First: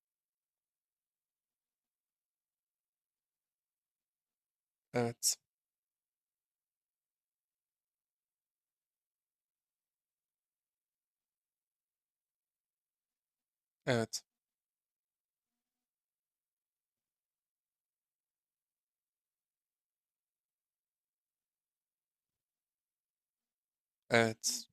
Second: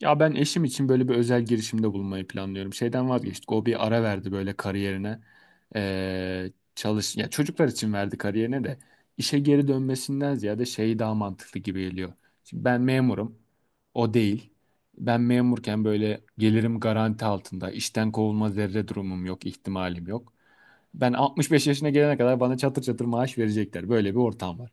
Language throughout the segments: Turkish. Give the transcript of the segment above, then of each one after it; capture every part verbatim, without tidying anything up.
Ya ben eşim için böyle bir özel girişimde bulunmayı planlıyorum. Şeyden vazgeçtik. O bir ara verdi böyle kariyerine. Evet. Ee, çalış ya Çocuklar için verdi kariyerine de işe geri dönmesinden ziyade şey daha mantıklı gibi geliyor. Şimdi ben memurum. O Evet. değil. Ben memurken böyle gelirim garanti altında. İşten kovulma zerre durumum yok, ihtimalim yok. Ben altmış beş yaşına gelene kadar bana çatır çatır maaş verecekler. Böyle bir ortam Evet. var.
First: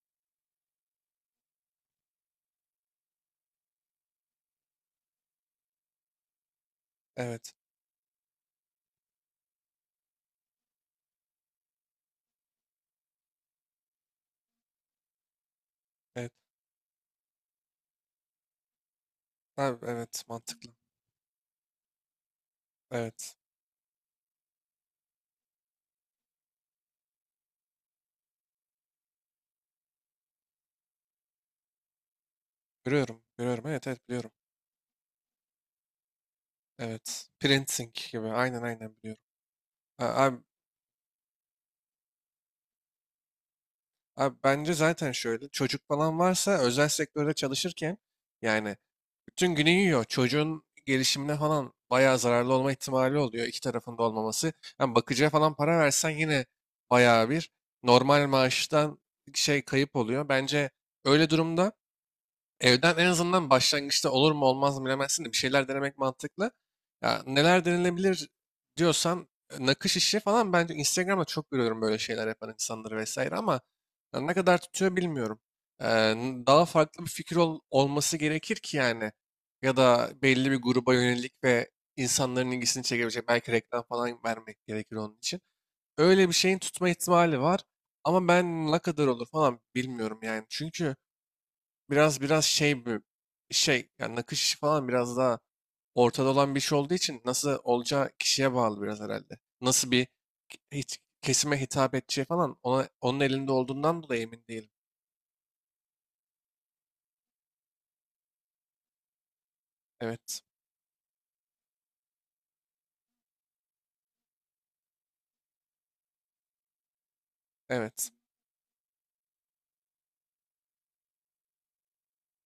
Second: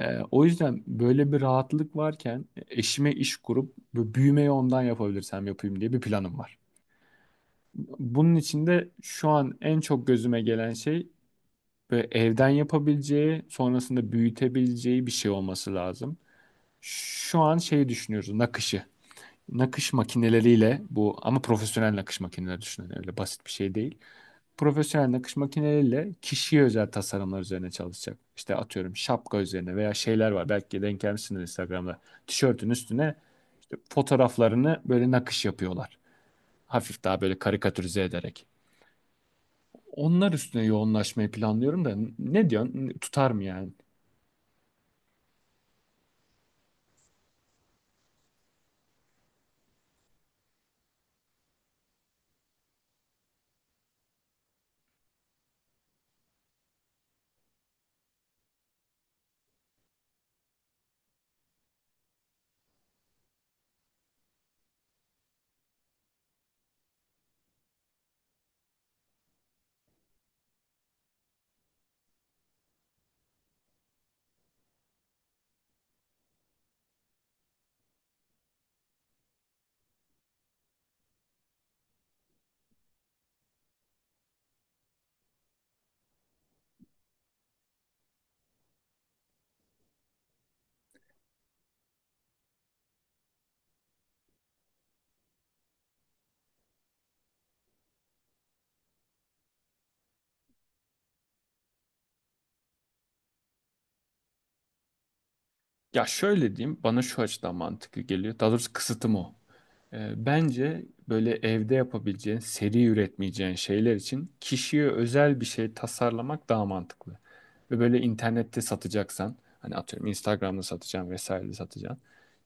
Ee, o yüzden böyle bir rahatlık varken e, eşime iş kurup bu büyümeyi ondan yapabilirsem yapayım diye bir planım var. Evet. Bunun içinde şu an en çok gözüme gelen şey, böyle evden yapabileceği, sonrasında büyütebileceği bir şey olması lazım. Evet. Şu an şeyi düşünüyoruz, nakışı. Ha, Nakış evet. Mantıklı. makineleriyle bu, ama profesyonel nakış makineleri düşünün, öyle Evet. basit bir şey değil. Profesyonel nakış makineleriyle kişiye özel tasarımlar üzerine çalışacak. İşte atıyorum şapka üzerine veya şeyler var. Belki denk gelmişsiniz Instagram'da. Tişörtün üstüne Görüyorum. Görüyorum. işte Evet. Evet. Biliyorum. fotoğraflarını böyle nakış yapıyorlar. Hafif daha Evet. böyle Printing karikatürize gibi. ederek. Aynen aynen biliyorum. A- Onlar Abi, üstüne yoğunlaşmayı planlıyorum da, ne diyorsun? Tutar mı yani? abi bence zaten şöyle. Çocuk falan varsa özel sektörde çalışırken yani bütün günü yiyor. Çocuğun gelişimine falan bayağı zararlı olma ihtimali oluyor. İki tarafında olmaması. Yani bakıcıya falan para versen yine bayağı bir normal maaştan şey kayıp oluyor. Bence öyle durumda evden en azından başlangıçta olur mu olmaz mı bilemezsin de bir şeyler denemek mantıklı. Ya neler denenebilir diyorsan e, nakış işi falan bence Instagram'da çok görüyorum böyle şeyler yapan insanları vesaire ama ya ne kadar tutuyor bilmiyorum. Ee, daha farklı bir fikir ol- olması gerekir ki yani ya da belli bir gruba yönelik ve insanların ilgisini çekebilecek belki reklam falan vermek gerekir onun için. Öyle bir şeyin tutma ihtimali var ama ben ne kadar olur falan bilmiyorum yani çünkü biraz biraz şey bir şey yani nakış işi falan biraz daha ortada olan bir şey olduğu için nasıl olacağı kişiye bağlı biraz herhalde. Nasıl bir hit- kesime hitap edeceği falan ona, onun elinde olduğundan dolayı emin değilim. Ya şöyle diyeyim, bana şu açıdan mantıklı geliyor. Daha doğrusu kısıtım o. E, Evet. Bence böyle evde yapabileceğin, seri üretmeyeceğin şeyler için kişiye özel bir şey tasarlamak daha mantıklı. Ve böyle Evet. internette satacaksan, hani atıyorum Instagram'da satacaksın vesaire satacaksın.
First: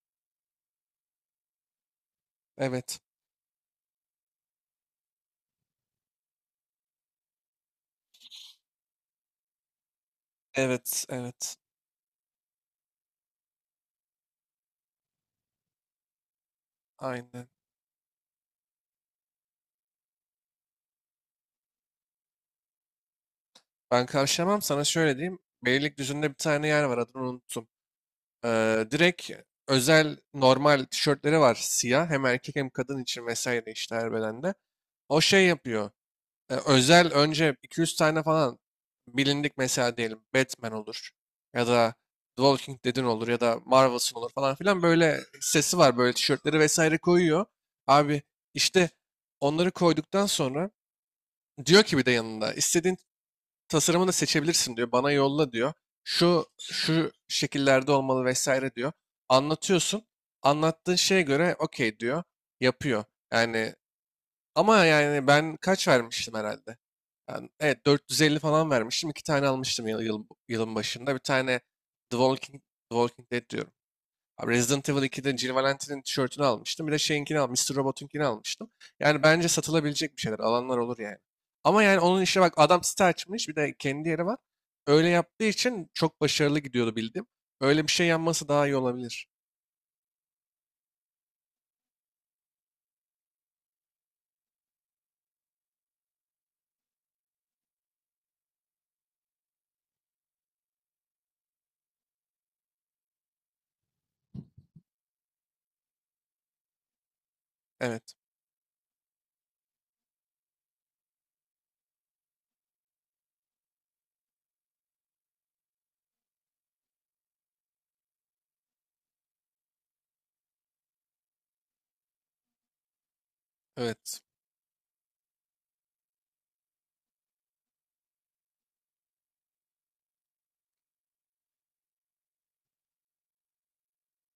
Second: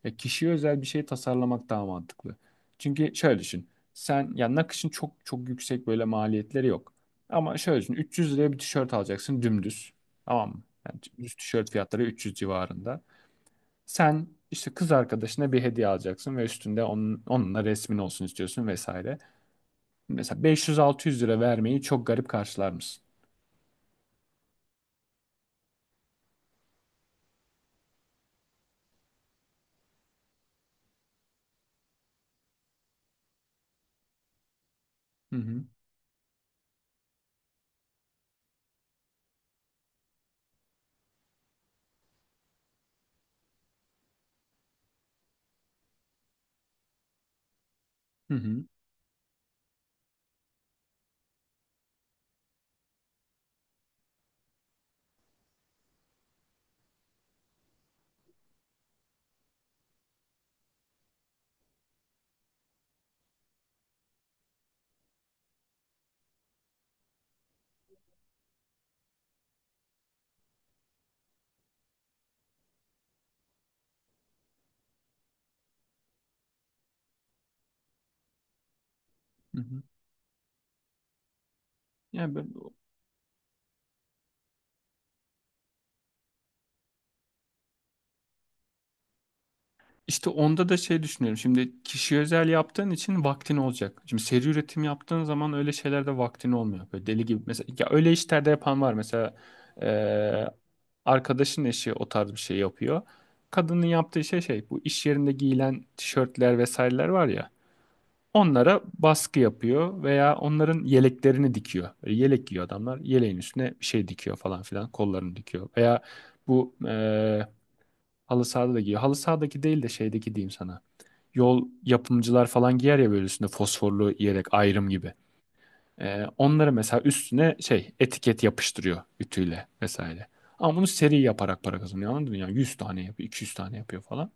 Ya kişiye özel bir şey tasarlamak daha mantıklı. Evet. Çünkü şöyle düşün. Sen ya nakışın çok çok yüksek böyle maliyetleri yok. Ama şöyle düşün. üç yüz liraya bir tişört alacaksın, dümdüz. Tamam mı? Yani Evet. düz Evet. tişört fiyatları üç yüz civarında. Sen işte kız arkadaşına bir hediye alacaksın ve üstünde onun, Aynen. onunla resmin olsun istiyorsun vesaire. Mesela beş yüz altı yüz lira vermeyi çok garip karşılar mısın? Ben karşılamam, sana şöyle diyeyim. Beylikdüzü'nde bir tane yer var, adını unuttum. Ee, direkt özel normal tişörtleri var siyah, hem erkek hem kadın için vesaire, işte her bedende. O Hı şey hı, yapıyor. E, özel önce iki yüz tane falan bilindik, mesela diyelim Batman olur ya da The Walking Dead'in olur ya da Marvel'sın olur falan filan, böyle sesi var, böyle tişörtleri vesaire koyuyor. Abi, hı hı, işte onları koyduktan sonra diyor ki, bir de yanında istediğin tasarımı da seçebilirsin diyor. Bana yolla diyor. Şu şu şekillerde olmalı vesaire diyor. Anlatıyorsun. Anlattığın şeye göre okey diyor. Yapıyor. Yani, ama yani ben kaç vermiştim herhalde? Ben, evet, dört yüz elli falan vermiştim. İki tane almıştım yıl, yıl- yılın başında. Bir tane The Walking, The Walking Dead diyorum. Abi, Resident Evil ikide Jill Valentine'in tişörtünü almıştım. Bir de şeyinkini al, mister Robot'unkini almıştım. Yani bence hı hı. satılabilecek bir şeyler. Alanlar olur yani. Ama yani onun Yani işine bak, ben, adam site açmış. Bir de kendi yeri var. Öyle yaptığı için çok başarılı gidiyordu bildim. Öyle bir şey yanması daha iyi olabilir. işte onda da şey düşünüyorum. Şimdi kişi özel yaptığın için vaktin olacak. Şimdi seri üretim yaptığın zaman öyle şeylerde vaktin olmuyor. Böyle deli gibi. Mesela ya öyle işlerde yapan var. Mesela eee, arkadaşın eşi o tarz bir şey yapıyor. Kadının yaptığı şey, şey, bu iş yerinde giyilen tişörtler vesaireler var ya. Evet. Onlara baskı yapıyor veya onların yeleklerini dikiyor. Böyle yelek giyiyor adamlar. Yeleğin üstüne bir şey dikiyor falan filan. Kollarını dikiyor. Veya bu eee halı sahada da giyiyor. Halı sahadaki değil de şeydeki diyeyim sana. Yol yapımcılar falan giyer ya, böyle üstünde fosforlu Evet. yelek ayrım gibi. Eee onları mesela üstüne şey etiket yapıştırıyor ütüyle vesaire. Ama bunu seri yaparak para kazanıyor, anladın mı? Yani yüz tane yapıyor, iki yüz tane yapıyor falan.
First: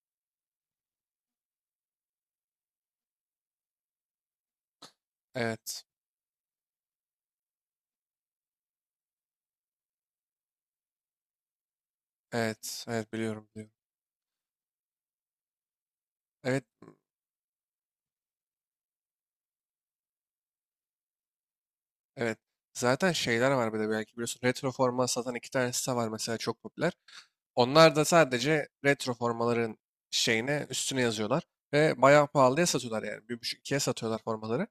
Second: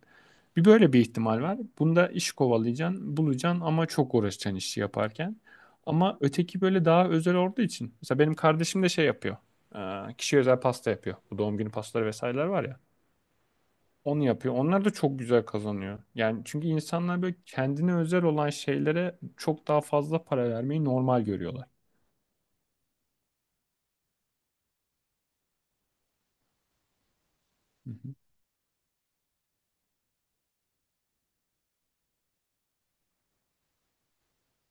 Bir böyle bir ihtimal var. Bunda iş kovalayacaksın, bulacaksın ama çok uğraşacaksın işi yaparken. Evet. Ama öteki böyle daha özel olduğu için. Mesela benim kardeşim de şey yapıyor. Ee, Kişiye özel pasta yapıyor. Bu doğum günü pastaları vesaireler var ya. Evet. Evet biliyorum. Biliyorum. Onu yapıyor. Onlar da çok güzel kazanıyor. Yani Evet. çünkü insanlar böyle kendine özel olan şeylere çok daha fazla para vermeyi normal görüyorlar. Evet. Zaten şeyler var bir de, belki biliyorsun. Retro forma satan iki tane site var mesela, çok popüler. Hı Onlar da hı. sadece retro formaların şeyine üstüne yazıyorlar. Ve bayağı pahalıya satıyorlar yani. Bir buçuk ikiye satıyorlar formaları.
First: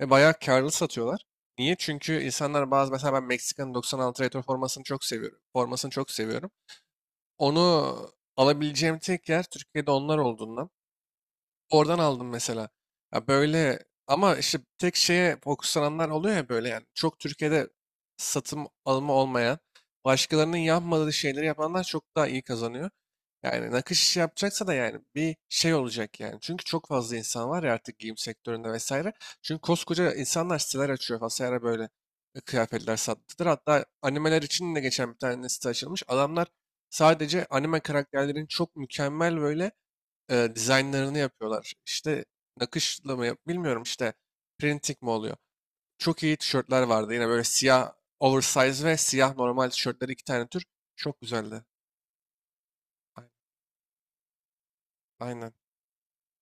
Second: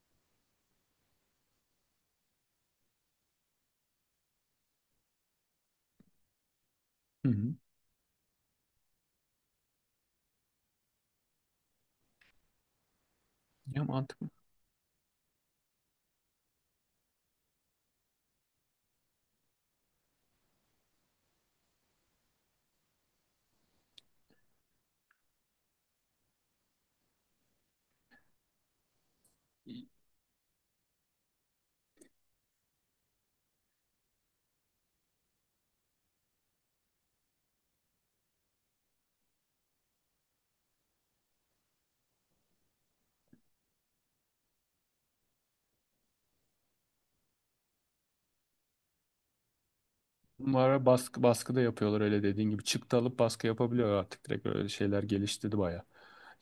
Ve bayağı karlı satıyorlar. Niye? Çünkü insanlar bazı, mesela ben Meksika'nın doksan altı retro formasını çok seviyorum. Formasını çok seviyorum. Hı hı. Onu alabileceğim tek yer Türkiye'de onlar olduğundan. Oradan aldım mesela. Ya böyle, Ya mantıklı. ama işte tek şeye fokuslananlar oluyor ya böyle yani. Çok Türkiye'de satım alımı olmayan, başkalarının yapmadığı şeyleri yapanlar çok daha iyi kazanıyor. Yani nakış işi yapacaksa da yani bir şey olacak yani. Çünkü çok fazla insan var ya artık giyim sektöründe vesaire. Çünkü koskoca insanlar siteler açıyor vesaire, böyle e, kıyafetler sattılar. Hatta animeler için de geçen bir tane site açılmış. Adamlar sadece anime karakterlerin çok mükemmel böyle e, dizaynlarını yapıyorlar. İşte nakışla mı yap bilmiyorum, işte printing mi oluyor. Çok iyi tişörtler vardı. Yine böyle siyah oversize ve siyah normal tişörtleri, iki tane tür. Bunlara Çok baskı, baskı da güzeldi. yapıyorlar öyle dediğin gibi. Çıktı alıp Ay- baskı yapabiliyor artık direkt, öyle şeyler Aynen. geliştirdi baya.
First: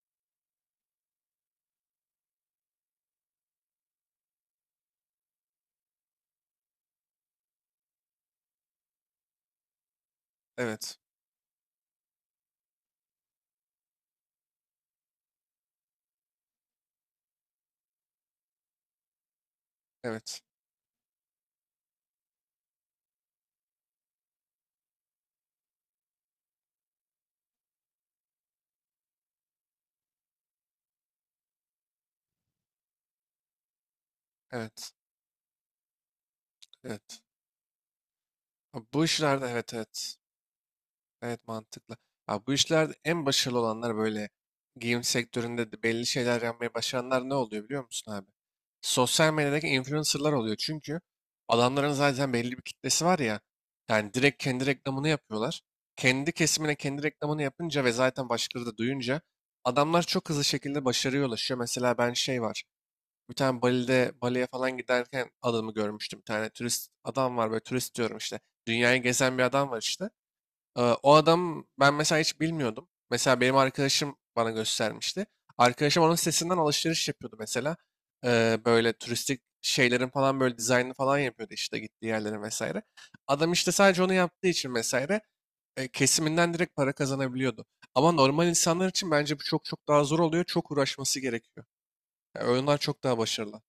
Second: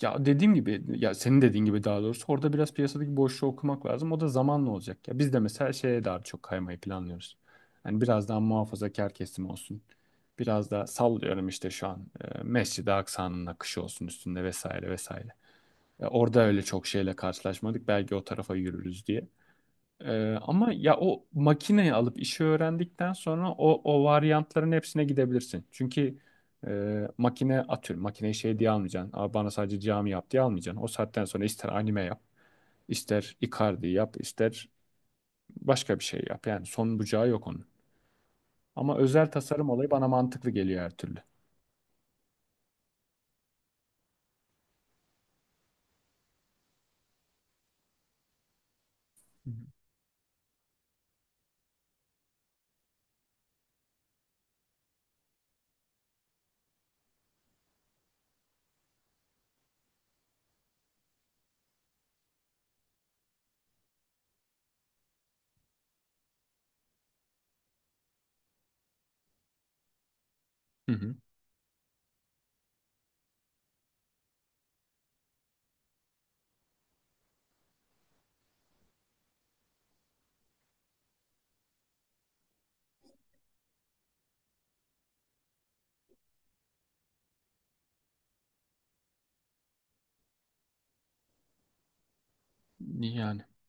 Ya dediğim gibi, ya senin dediğin gibi daha doğrusu, orada biraz piyasadaki boşluğu okumak lazım. O da zamanla olacak. Ya biz de mesela şeye daha çok kaymayı planlıyoruz. Yani biraz daha muhafazakar kesim olsun. Biraz daha Evet. sallıyorum, işte şu an e, Mescid-i Aksa'nın akışı olsun üstünde vesaire vesaire. Ya orada öyle çok şeyle karşılaşmadık. Belki o tarafa yürürüz diye. Ee, Evet. Ama ya o makineyi alıp işi öğrendikten sonra o o varyantların hepsine gidebilirsin. Çünkü e, makine atıyorum, makineyi şey diye almayacaksın. Aa, bana sadece cami yap diye almayacaksın. O saatten sonra ister anime yap, ister Icardi yap, ister Evet. başka bir şey yap. Yani son Evet. bucağı yok onun. Ha, Ama bu özel işlerde tasarım evet, olayı bana evet. mantıklı geliyor her türlü. Evet, mantıklı. Abi, bu işlerde en başarılı olanlar böyle giyim sektöründe de belli şeyler yapmayı başaranlar ne oluyor biliyor musun abi? Sosyal Hı medyadaki influencerlar oluyor. Çünkü adamların zaten belli bir kitlesi var ya. Yani direkt kendi reklamını yapıyorlar. Kendi kesimine kendi reklamını yapınca ve zaten başkaları da duyunca adamlar çok hızlı şekilde başarıya ulaşıyor. Mesela ben şey var. Bir tane Bali'de, Bali'ye falan giderken adamı görmüştüm. Bir tane turist adam var, böyle turist diyorum işte. Dünyayı gezen bir adam var işte. Ee, hı. Hı O hı. adam, ben mesela hiç bilmiyordum. Mesela benim arkadaşım bana göstermişti. Arkadaşım onun sitesinden alışveriş yapıyordu mesela. Ee, böyle turistik şeylerin falan böyle dizaynını falan yapıyordu işte, gittiği yerlere vesaire. Adam işte sadece onu yaptığı için vesaire e, kesiminden direkt para kazanabiliyordu. Ama normal insanlar için bence bu çok çok daha zor oluyor. Çok uğraşması gerekiyor. Yani oyunlar çok daha Yani, başarılı.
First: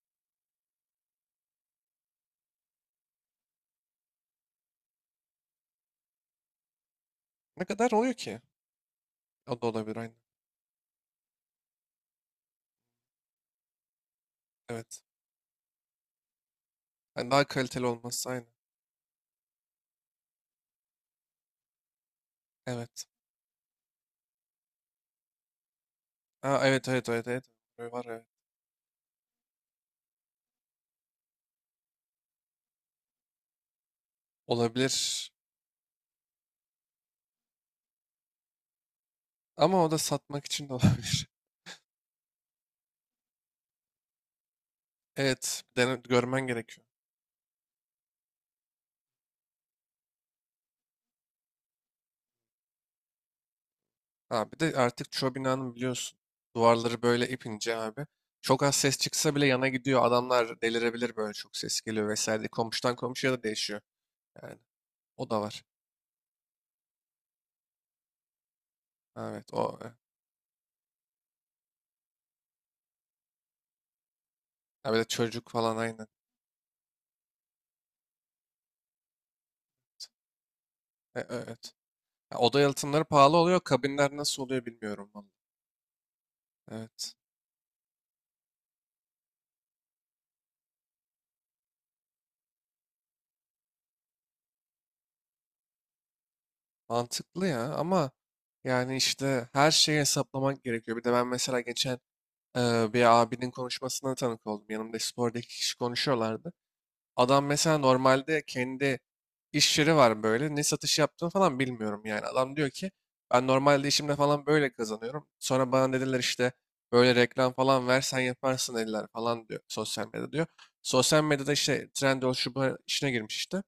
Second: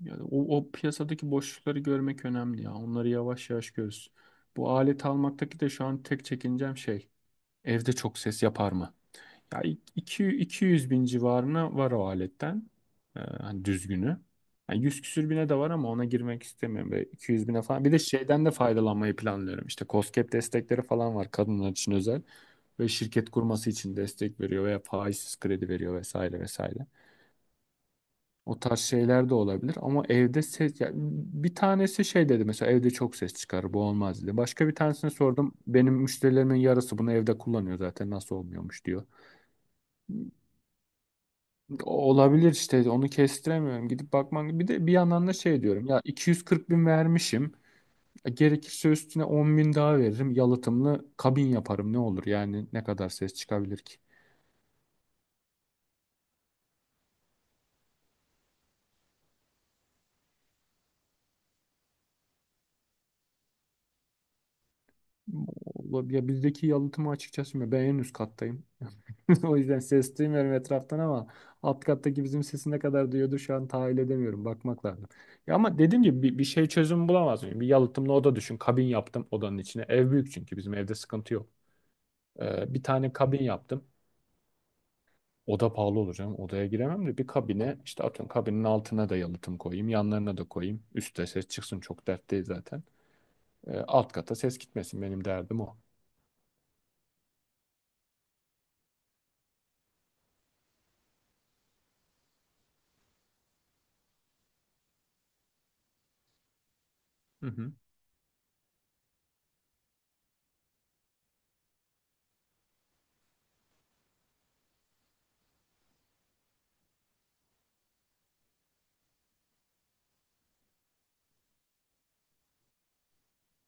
yani o, o piyasadaki boşlukları görmek önemli ya. Onları yavaş yavaş görürüz. Bu alet almaktaki de şu an tek çekincem şey. Ne kadar Evde oluyor çok ki? ses yapar mı? O Ya da olabilir aynı. iki iki- yüz bin civarına var o aletten. Ee, hani düzgünü. Yani yüz Evet. küsür bine de var ama ona girmek istemiyorum. Böyle Yani iki daha yüz bine falan. kaliteli Bir de olması şeyden aynı. de faydalanmayı planlıyorum. İşte KOSGEB destekleri falan var kadınlar için özel. Ve Evet. şirket kurması için destek veriyor veya faizsiz kredi veriyor vesaire Ha, vesaire. evet, evet, evet, evet. Var, evet. O tarz şeyler de olabilir, ama evde ses, ya bir tanesi şey dedi mesela, evde çok ses çıkar, bu olmaz dedi. Başka bir tanesine Olabilir. sordum. Benim müşterilerimin yarısı bunu evde kullanıyor zaten, nasıl olmuyormuş diyor. Ama o da satmak için de olabilir. Olabilir, işte onu kestiremiyorum. Gidip bakman, bir de bir yandan da Evet, şey diyorum dene, ya, görmen iki yüz kırk gerekiyor. bin vermişim. E, Gerekirse üstüne on bin daha veririm. Yalıtımlı kabin yaparım, ne olur yani, ne kadar ses çıkabilir ki? Ha, bir de artık çoğu binanın biliyorsun duvarları böyle ipince abi. Çok az ses çıksa bile yana gidiyor. Adamlar delirebilir böyle, çok ses geliyor vesaire diye. Komşudan komşuya da değişiyor. Yani o da var. Ola- Ya bizdeki yalıtımı açıkçası bilmiyorum. Ben en üst kattayım. Evet, O o. yüzden e. ses duymuyorum etraftan, ama alt kattaki bizim sesi ne kadar duyuyordur şu an tahayyül edemiyorum. Bakmak Ha, bir de lazım. çocuk Ya falan ama dediğim aynı. gibi bir, bir şey çözüm bulamaz mıyım? Bir yalıtımlı oda düşün. Kabin yaptım odanın içine. Ev büyük, çünkü bizim evde E, e, sıkıntı yok. evet. Ha, oda Ee, bir yalıtımları tane pahalı kabin oluyor. yaptım. Kabinler nasıl oluyor bilmiyorum vallahi. Oda pahalı olur canım. Odaya giremem Evet. de, bir kabine işte atıyorum, kabinin altına da yalıtım koyayım. Yanlarına da koyayım. Üstte ses çıksın, çok dert değil zaten. Ee, alt kata ses gitmesin, benim derdim o. Mantıklı ya, ama yani işte her şeyi hesaplamak gerekiyor. Bir de ben mesela geçen Ee, bir abinin konuşmasına tanık oldum. Yanımda sporda iki kişi konuşuyorlardı. Adam Hı hı. mesela normalde kendi iş yeri var böyle. Ne satış yaptığını falan bilmiyorum yani. Adam diyor ki, ben normalde işimde falan böyle kazanıyorum. Sonra bana dediler işte, böyle reklam falan versen yaparsın eller falan diyor, sosyal medyada diyor. Sosyal medyada işte Trendyol, şu bu işine girmiş işte.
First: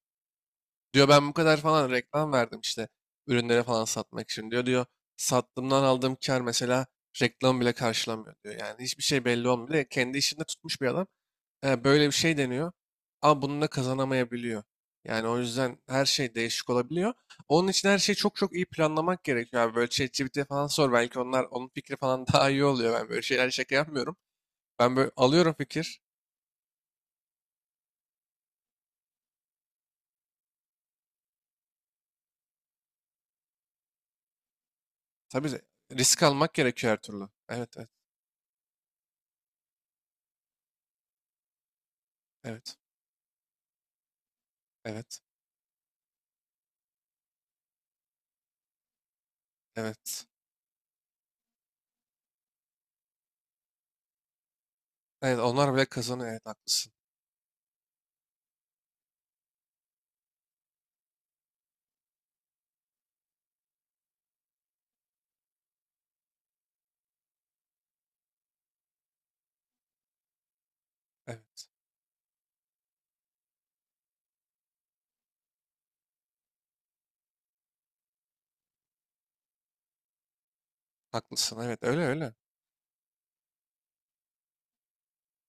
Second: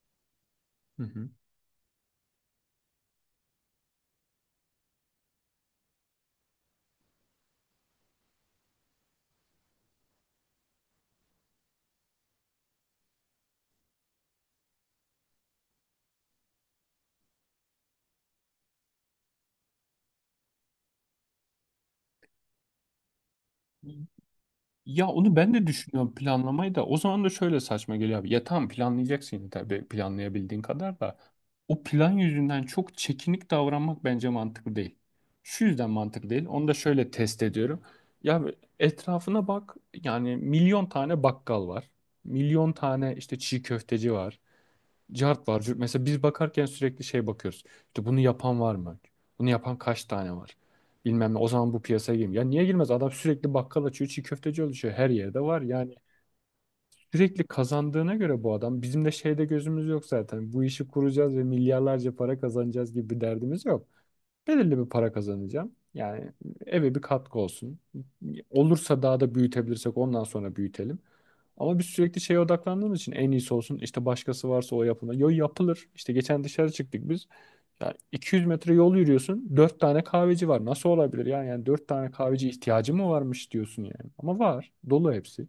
Hı Diyor, ben hı. bu kadar falan reklam verdim işte ürünlere falan satmak için diyor. Diyor, sattığımdan aldığım kar mesela reklam bile karşılamıyor diyor. Yani hiçbir şey belli olmuyor. Kendi işinde tutmuş bir adam. E, böyle bir şey deniyor. Ama bununla kazanamayabiliyor. Yani o yüzden her şey değişik olabiliyor. Onun için her şeyi çok çok iyi planlamak gerekiyor abi. Böyle ChatGPT'ye falan sor. Belki onlar onun fikri falan daha iyi oluyor. Ben böyle şeyler şaka yapmıyorum. Ben Ya böyle onu alıyorum ben de fikir. düşünüyorum, planlamayı da. O zaman da şöyle saçma geliyor abi. Ya tamam, planlayacaksın yine tabii, planlayabildiğin kadar da. O plan yüzünden çok çekinik davranmak bence mantıklı değil. Tabii de Şu yüzden risk mantıklı değil. almak Onu da gerekiyor her şöyle türlü. test Evet, ediyorum. evet, Ya etrafına bak. Yani milyon tane bakkal var. Milyon evet, tane işte çiğ köfteci var, evet, cart var. Mesela biz bakarken sürekli şey bakıyoruz. İşte bunu yapan var mı? Bunu yapan kaç evet. tane var? Bilmem ne. O zaman bu piyasaya girmiyor. Ya niye girmez? Adam sürekli bakkal açıyor, çiğ köfteci oluşuyor. Her Evet, yerde var. onlar bile Yani kazanıyor. Evet, haklısın. sürekli kazandığına göre bu adam, bizim de şeyde gözümüz yok zaten. Bu işi kuracağız ve milyarlarca para kazanacağız gibi bir derdimiz yok. Belirli bir para kazanacağım. Yani eve bir katkı olsun. Olursa daha da büyütebilirsek, ondan sonra büyütelim. Evet, Ama biz sürekli şeye odaklandığımız için en iyisi olsun. İşte başkası varsa o yapılır. Yo, yapılır. İşte geçen dışarı çıktık biz. Ya iki yüz metre yol yürüyorsun, dört tane kahveci var. Nasıl olabilir ya? haklısın. Yani Evet, dört öyle tane öyle. kahveci ihtiyacı mı varmış diyorsun yani. Ama var. Dolu hepsi.